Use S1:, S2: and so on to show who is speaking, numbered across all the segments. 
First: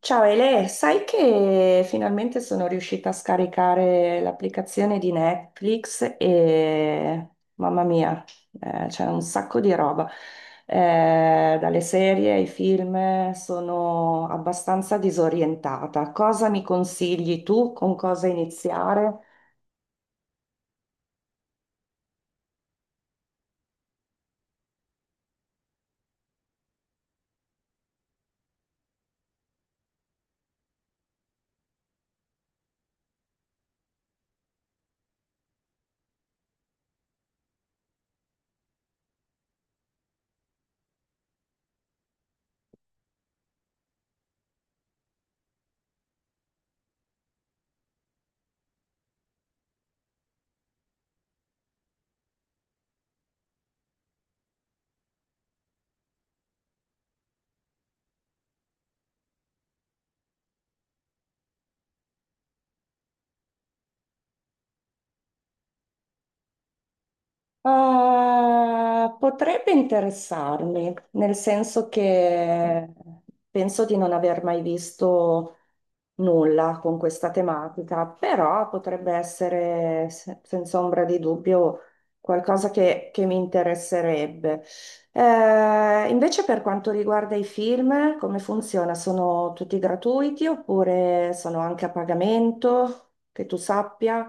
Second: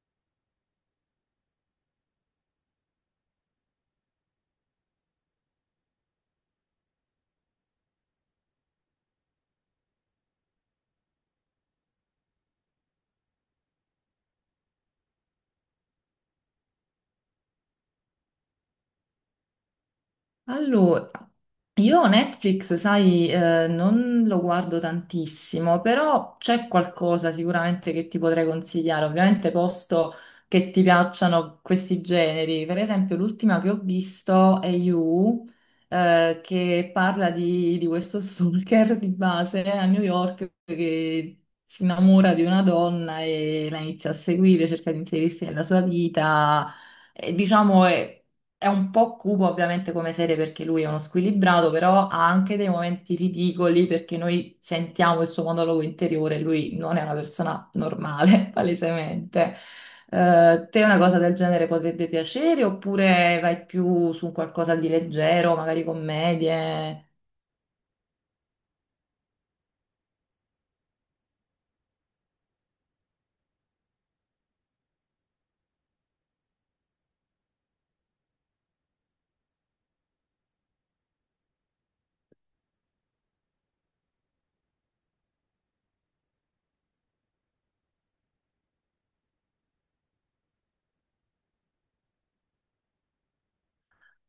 S1: Ciao Ele, sai che finalmente sono riuscita a scaricare l'applicazione di Netflix e mamma mia, c'è un sacco di roba. Dalle serie ai film sono abbastanza disorientata. Cosa mi consigli tu? Con cosa iniziare?
S2: Allora, io Netflix, sai, non lo guardo tantissimo, però c'è qualcosa sicuramente che ti potrei consigliare, ovviamente posto che ti piacciono questi generi. Per esempio, l'ultima che ho visto è You, che parla di questo stalker di base a New York che si innamora di una donna e la inizia a seguire, cerca di inserirsi nella sua vita. E, diciamo, è un po' cupo ovviamente come serie perché lui è uno squilibrato, però ha anche dei momenti ridicoli perché noi sentiamo il suo monologo interiore, lui non è una persona normale, palesemente. Te una cosa del genere potrebbe piacere oppure vai più su un qualcosa di leggero, magari commedie?
S1: Potrebbe interessarmi, nel senso che penso di non aver mai visto nulla con questa tematica, però potrebbe essere senza ombra di dubbio qualcosa che mi interesserebbe. Invece per quanto riguarda i film, come funziona? Sono tutti gratuiti oppure sono anche a pagamento, che tu sappia?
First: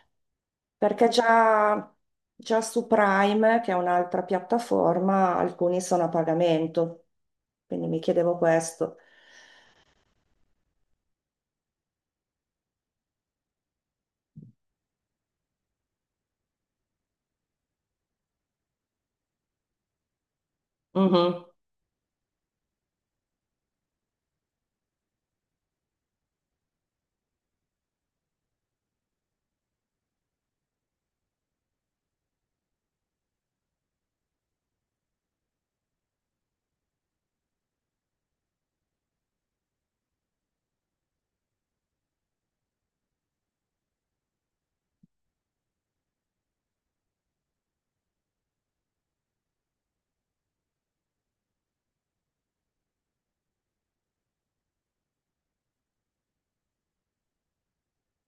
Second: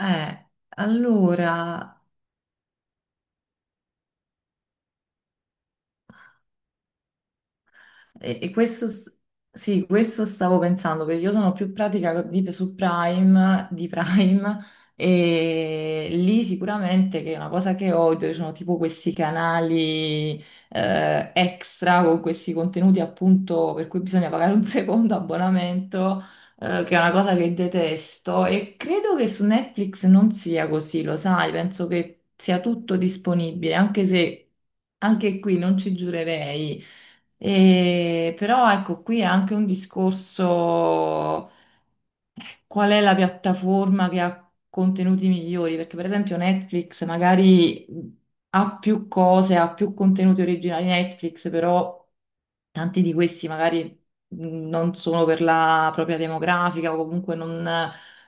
S2: Eh,
S1: Perché già,
S2: allora,
S1: già su Prime, che è un'altra piattaforma, alcuni sono a pagamento, quindi mi chiedevo
S2: E questo,
S1: questo.
S2: sì, questo stavo pensando, perché io sono più pratica su Prime, di Prime, e lì sicuramente che è una cosa che odio, ci sono tipo questi canali
S1: Mhm.
S2: extra con questi contenuti appunto per cui bisogna pagare un secondo abbonamento, che è una cosa che detesto, e credo che su Netflix non sia così, lo sai, penso che sia tutto disponibile, anche se... Anche qui non ci giurerei. Però ecco qui è anche un discorso, eh, qual è la piattaforma che ha contenuti migliori, perché per esempio Netflix magari ha più cose, ha più contenuti originali Netflix, però tanti di questi magari non sono per la propria demografica o comunque non,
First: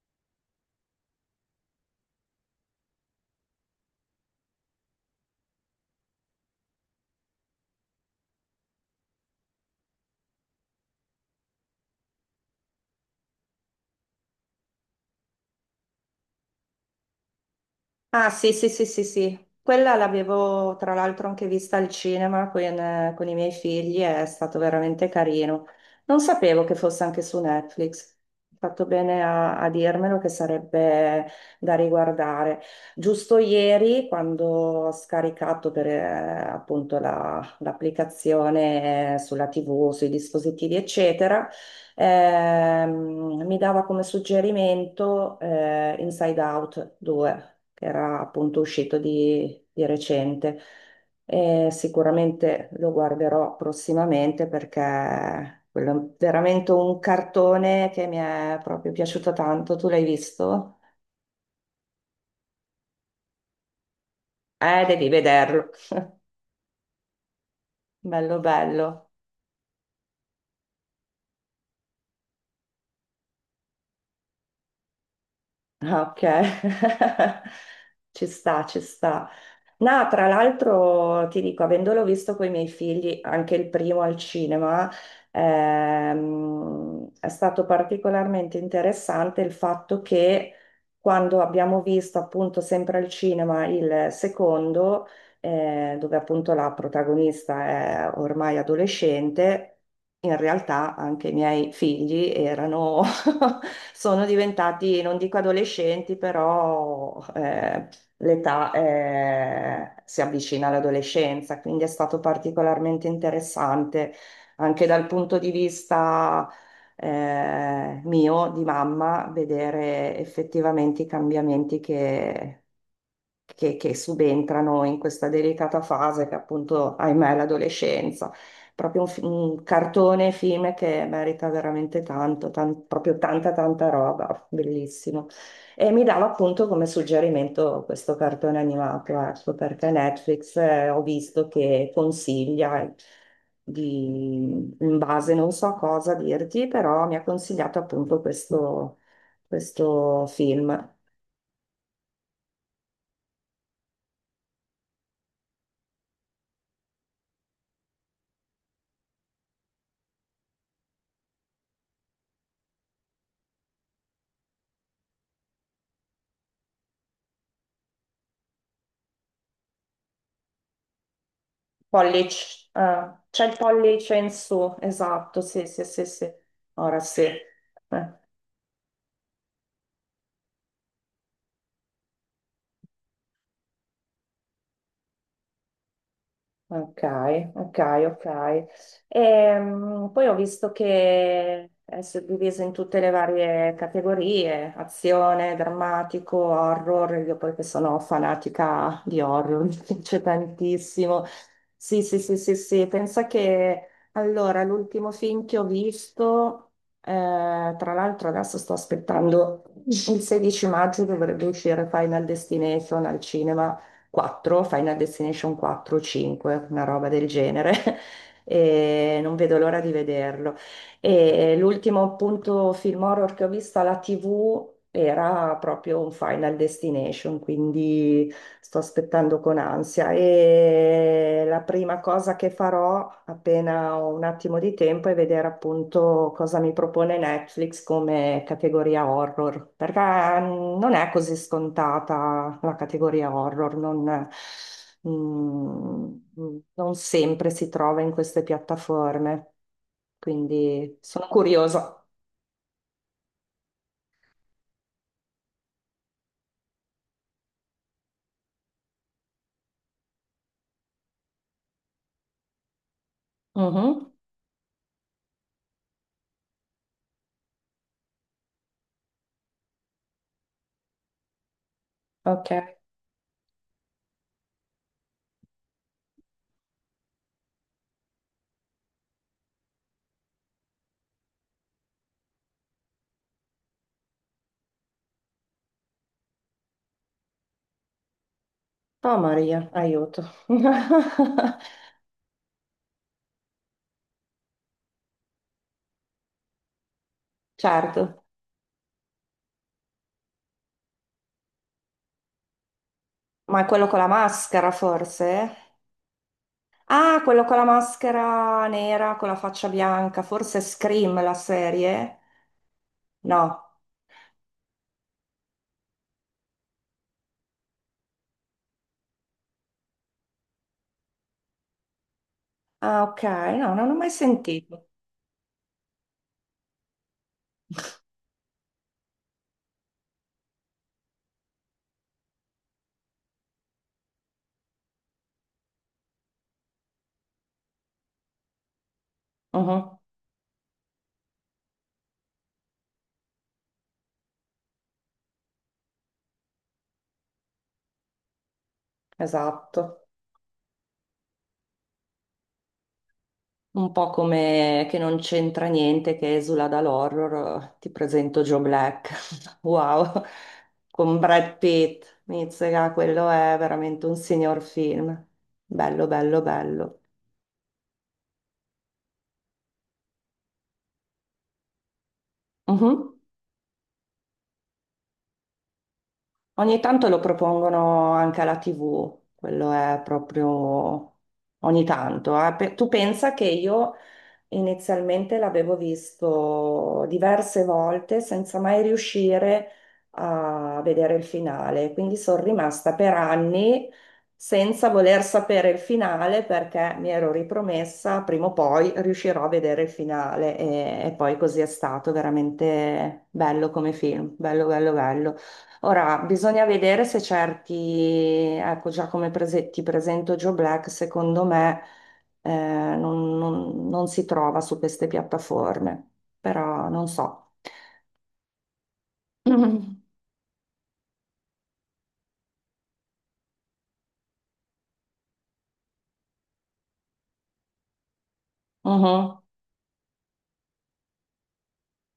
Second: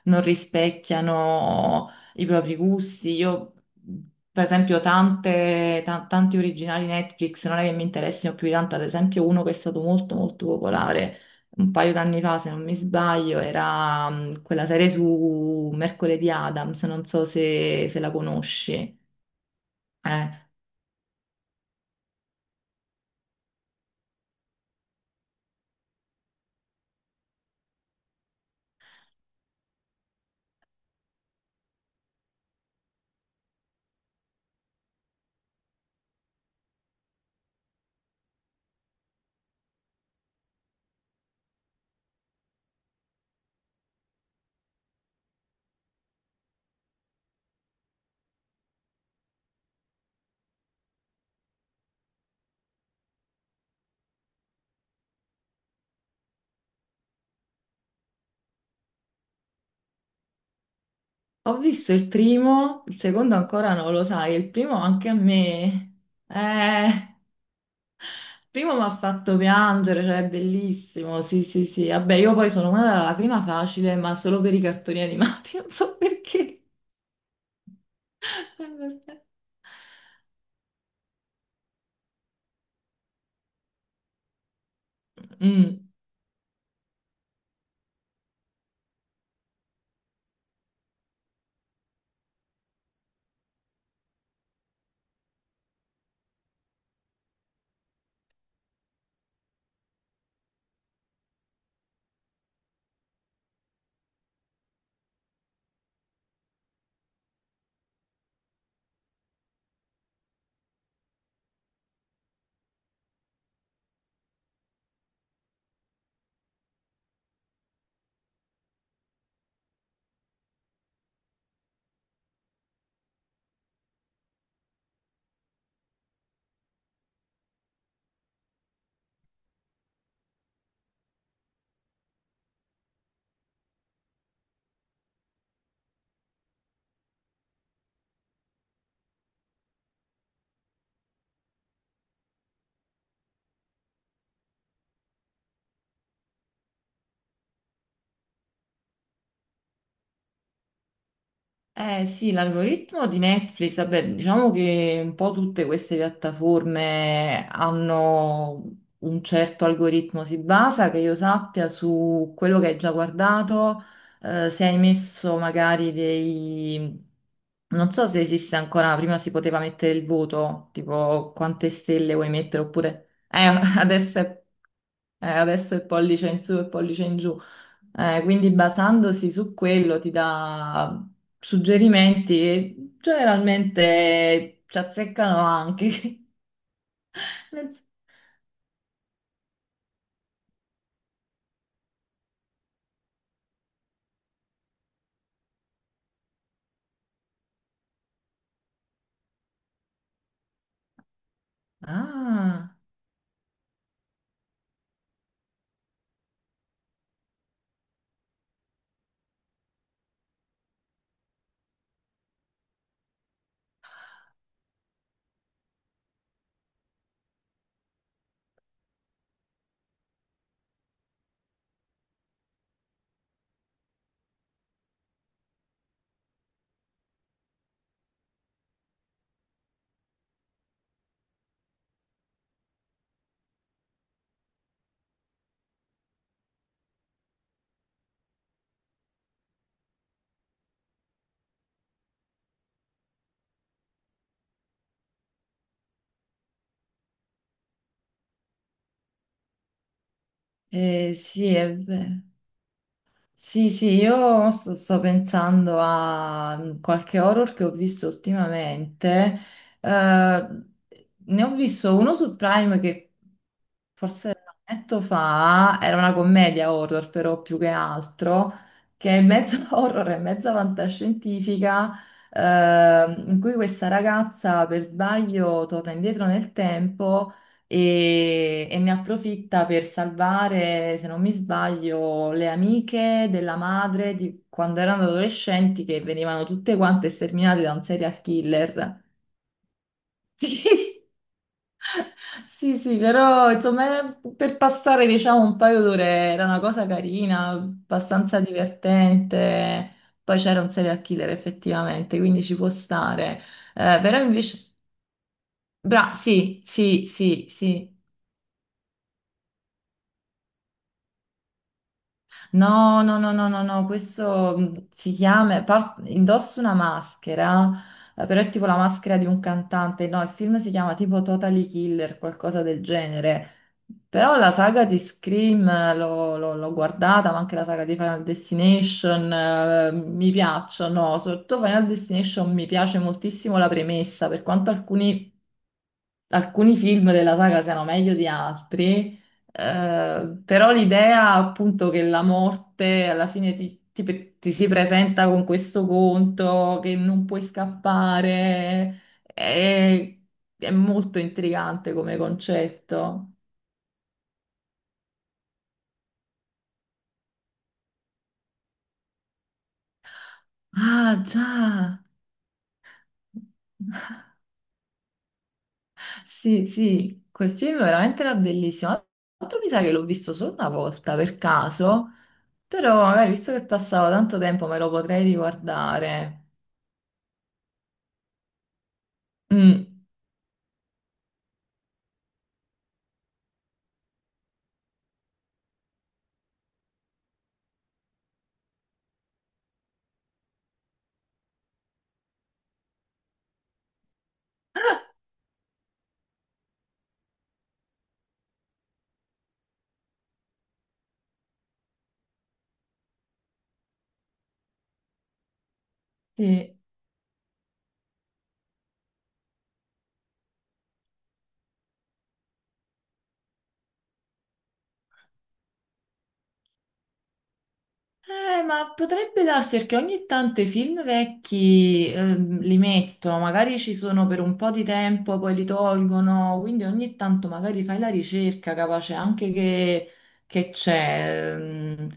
S2: non rispecchiano i propri gusti. Io, mh, per esempio, tanti originali Netflix non è che mi interessino più di tanto, ad esempio uno che è stato molto molto popolare un paio d'anni fa, se non mi sbaglio, era quella serie su Mercoledì Adams, non so se la
S1: Ah, sì, sì, sì,
S2: conosci.
S1: sì, sì. Quella
S2: Eh,
S1: l'avevo tra l'altro anche vista al cinema con i miei figli, è stato veramente carino. Non sapevo che fosse anche su Netflix. Hai fatto bene a dirmelo che sarebbe da riguardare. Giusto ieri, quando ho scaricato per, appunto l'applicazione sulla TV, sui dispositivi, eccetera, mi dava come suggerimento Inside Out 2, che era appunto uscito di recente. E sicuramente lo guarderò prossimamente perché quello è veramente un cartone che mi è proprio piaciuto tanto. Tu l'hai visto?
S2: Ho visto il primo, il secondo ancora non lo sai, il primo
S1: Devi
S2: anche a
S1: vederlo.
S2: me. Il
S1: Bello,
S2: primo mi ha
S1: bello.
S2: fatto piangere, cioè è bellissimo, sì, sì, sì. Vabbè, io poi sono una della prima facile, ma solo per i cartoni animati, non so
S1: Ah, ok,
S2: perché.
S1: ci sta, ci sta. No, tra l'altro ti dico, avendolo visto con i miei figli, anche il primo al cinema,
S2: Mm.
S1: è stato particolarmente interessante il fatto che quando abbiamo visto appunto sempre al cinema il secondo, dove appunto la protagonista è ormai adolescente, in realtà anche i miei figli erano, sono diventati, non dico adolescenti, però, l'età si avvicina all'adolescenza, quindi è stato particolarmente interessante anche dal punto di vista mio, di mamma, vedere effettivamente i cambiamenti che subentrano in questa delicata fase che appunto, ahimè, è l'adolescenza. Proprio un cartone, film che merita veramente tanto, proprio tanta roba, bellissimo. E mi dava appunto come suggerimento questo cartone animato, ecco, perché Netflix ho visto che consiglia di, in base non so cosa dirti, però mi ha consigliato appunto questo film.
S2: Eh sì, l'algoritmo di Netflix, vabbè, diciamo che un po' tutte queste piattaforme hanno un certo algoritmo, si basa, che io sappia, su quello che hai già guardato, se hai messo magari dei... Non so se esiste ancora, prima si poteva mettere il voto, tipo quante stelle vuoi mettere,
S1: Pollice,
S2: oppure...
S1: c'è il pollice
S2: adesso
S1: in
S2: è
S1: su, esatto, sì,
S2: adesso
S1: sì,
S2: è
S1: sì, sì,
S2: pollice in su e
S1: ora
S2: pollice in
S1: sì.
S2: giù.
S1: Eh.
S2: Quindi basandosi su quello ti dà suggerimenti e generalmente ci azzeccano anche.
S1: Ok,
S2: Nel-
S1: ok, ok. Poi ho visto che è suddiviso in tutte le varie categorie: azione, drammatico, horror. Io poi che sono fanatica di horror, mi piace tantissimo. Sì, sì, sì, sì,
S2: Ah,
S1: sì, pensa che allora l'ultimo film che ho visto, tra l'altro adesso sto aspettando: il 16 maggio dovrebbe uscire Final Destination al cinema. 4, Final Destination 4 o 5, una roba del genere. E non vedo l'ora di vederlo. E l'ultimo appunto film horror che ho visto alla TV era proprio un Final Destination. Quindi sto aspettando con ansia, e la prima cosa che farò appena ho un attimo di tempo è vedere appunto cosa mi propone Netflix come categoria horror, perché non è così scontata la categoria horror, non, mm, mm, non sempre si trova in queste piattaforme, quindi sono
S2: sì, è
S1: curiosa.
S2: vero. Sì, sì, sto pensando a qualche horror che ho visto ultimamente. Eh, Ne ho visto uno su Prime che
S1: Mhm,
S2: forse un annetto fa era una commedia horror, però più che altro, che è mezzo horror e mezza fantascientifica,
S1: ok.
S2: in cui questa ragazza per sbaglio torna indietro nel tempo e ne approfitta per salvare, se non mi sbaglio, le amiche della madre di quando erano adolescenti che venivano tutte quante sterminate da un serial killer.
S1: Oh Maria, aiuto.
S2: Sì, sì, sì, però insomma, era per passare diciamo un paio d'ore, era una cosa carina,
S1: Certo.
S2: abbastanza divertente. Poi c'era un serial killer effettivamente, quindi ci può stare.
S1: Ma è quello con la
S2: Però invece...
S1: maschera, forse?
S2: Bra, sì, sì,
S1: Ah, quello
S2: sì,
S1: con la
S2: sì.
S1: maschera nera, con la faccia bianca, forse è Scream la serie?
S2: No, no, no, no,
S1: No.
S2: no, no, questo si chiama, indossa una maschera, però è tipo la maschera di un cantante, no, il film si chiama tipo Totally Killer, qualcosa del
S1: Ah, ok,
S2: genere,
S1: no, non ho mai
S2: però la saga
S1: sentito.
S2: di Scream l'ho guardata, ma anche la saga di Final Destination, mi piacciono, soprattutto Final Destination mi piace moltissimo la premessa, per quanto alcuni film della saga siano meglio di altri,
S1: Mhm,
S2: però l'idea appunto che la morte alla fine ti si presenta con questo conto, che non puoi scappare,
S1: esatto.
S2: è molto intrigante come concetto.
S1: Un po' come, che non c'entra niente, che esula dall'horror. Ti presento Joe Black. Wow. Con
S2: Ah,
S1: Brad
S2: già.
S1: Pitt. Mizzica, quello è veramente un signor film. Bello, bello,
S2: Sì,
S1: bello.
S2: sì, quel film veramente era bellissimo. Tra l'altro mi sa che l'ho visto solo una volta per caso, però
S1: Mhm.
S2: magari visto che passavo tanto tempo me lo potrei riguardare.
S1: Ogni tanto lo propongono anche alla TV, quello
S2: Mm,
S1: è proprio ogni tanto. Eh. Tu pensa che io inizialmente l'avevo visto diverse volte senza mai riuscire a vedere il finale, quindi sono rimasta per anni senza voler sapere il finale, perché mi ero ripromessa: prima o poi riuscirò a vedere il finale, e poi così è stato. Veramente bello come film, bello, bello, bello. Ora, bisogna
S2: sì.
S1: vedere se certi, ecco già come ti presento Joe Black, secondo me eh, non si trova su queste piattaforme, però non so.
S2: Ma potrebbe darsi perché
S1: Mhm.
S2: ogni tanto i film vecchi li mettono, magari ci sono per un po' di tempo, poi li tolgono, quindi ogni tanto magari fai la ricerca, capace
S1: Mhm.
S2: anche che c'è,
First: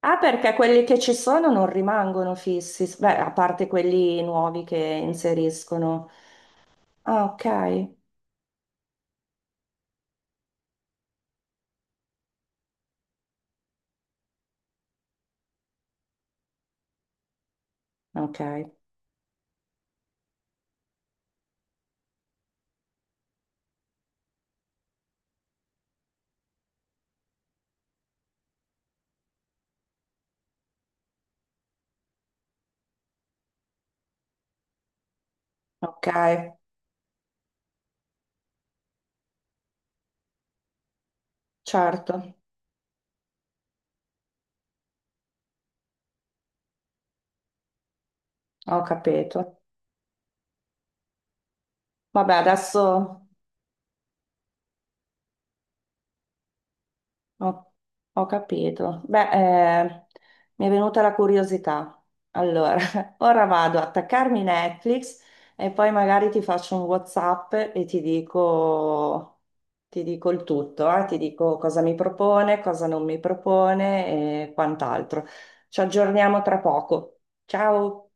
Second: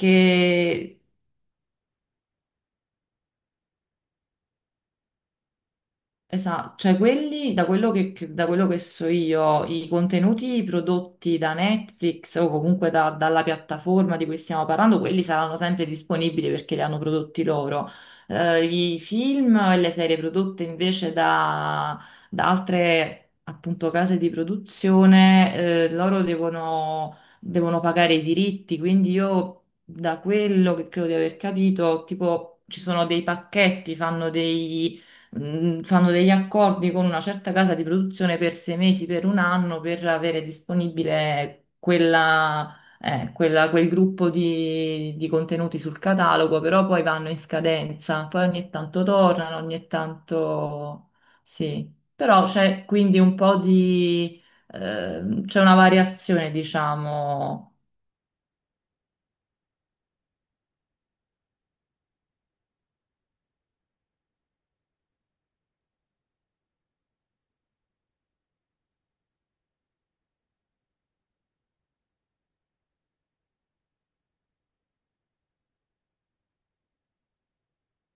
S1: Ah, perché quelli che ci sono non rimangono fissi, beh, a parte quelli nuovi che inseriscono.
S2: Esatto, cioè
S1: Ah,
S2: quelli, da
S1: ok,
S2: quello da quello che so io, i contenuti prodotti da Netflix o comunque dalla piattaforma di cui stiamo parlando, quelli saranno sempre disponibili perché li hanno prodotti loro.
S1: ok,
S2: I film e le serie prodotte invece da altre appunto case di produzione, loro devono, devono pagare i diritti, quindi io da quello che credo di aver capito, tipo ci sono dei pacchetti, fanno dei
S1: ok,
S2: fanno degli accordi con una certa casa di produzione per 6 mesi, per un anno, per avere disponibile
S1: certo,
S2: quella, quel gruppo di contenuti sul catalogo, però poi vanno in scadenza, poi ogni
S1: ho
S2: tanto
S1: capito.
S2: tornano, ogni tanto sì.
S1: Vabbè,
S2: Però c'è quindi
S1: adesso.
S2: un po' di... c'è una variazione, diciamo
S1: Ho, ho capito. Beh, eh, mi è venuta la curiosità. Allora, ora vado a attaccarmi Netflix e poi magari ti faccio un WhatsApp e ti dico, il tutto, ti dico cosa mi propone, cosa non mi propone e quant'altro. Ci aggiorniamo tra poco. Ciao!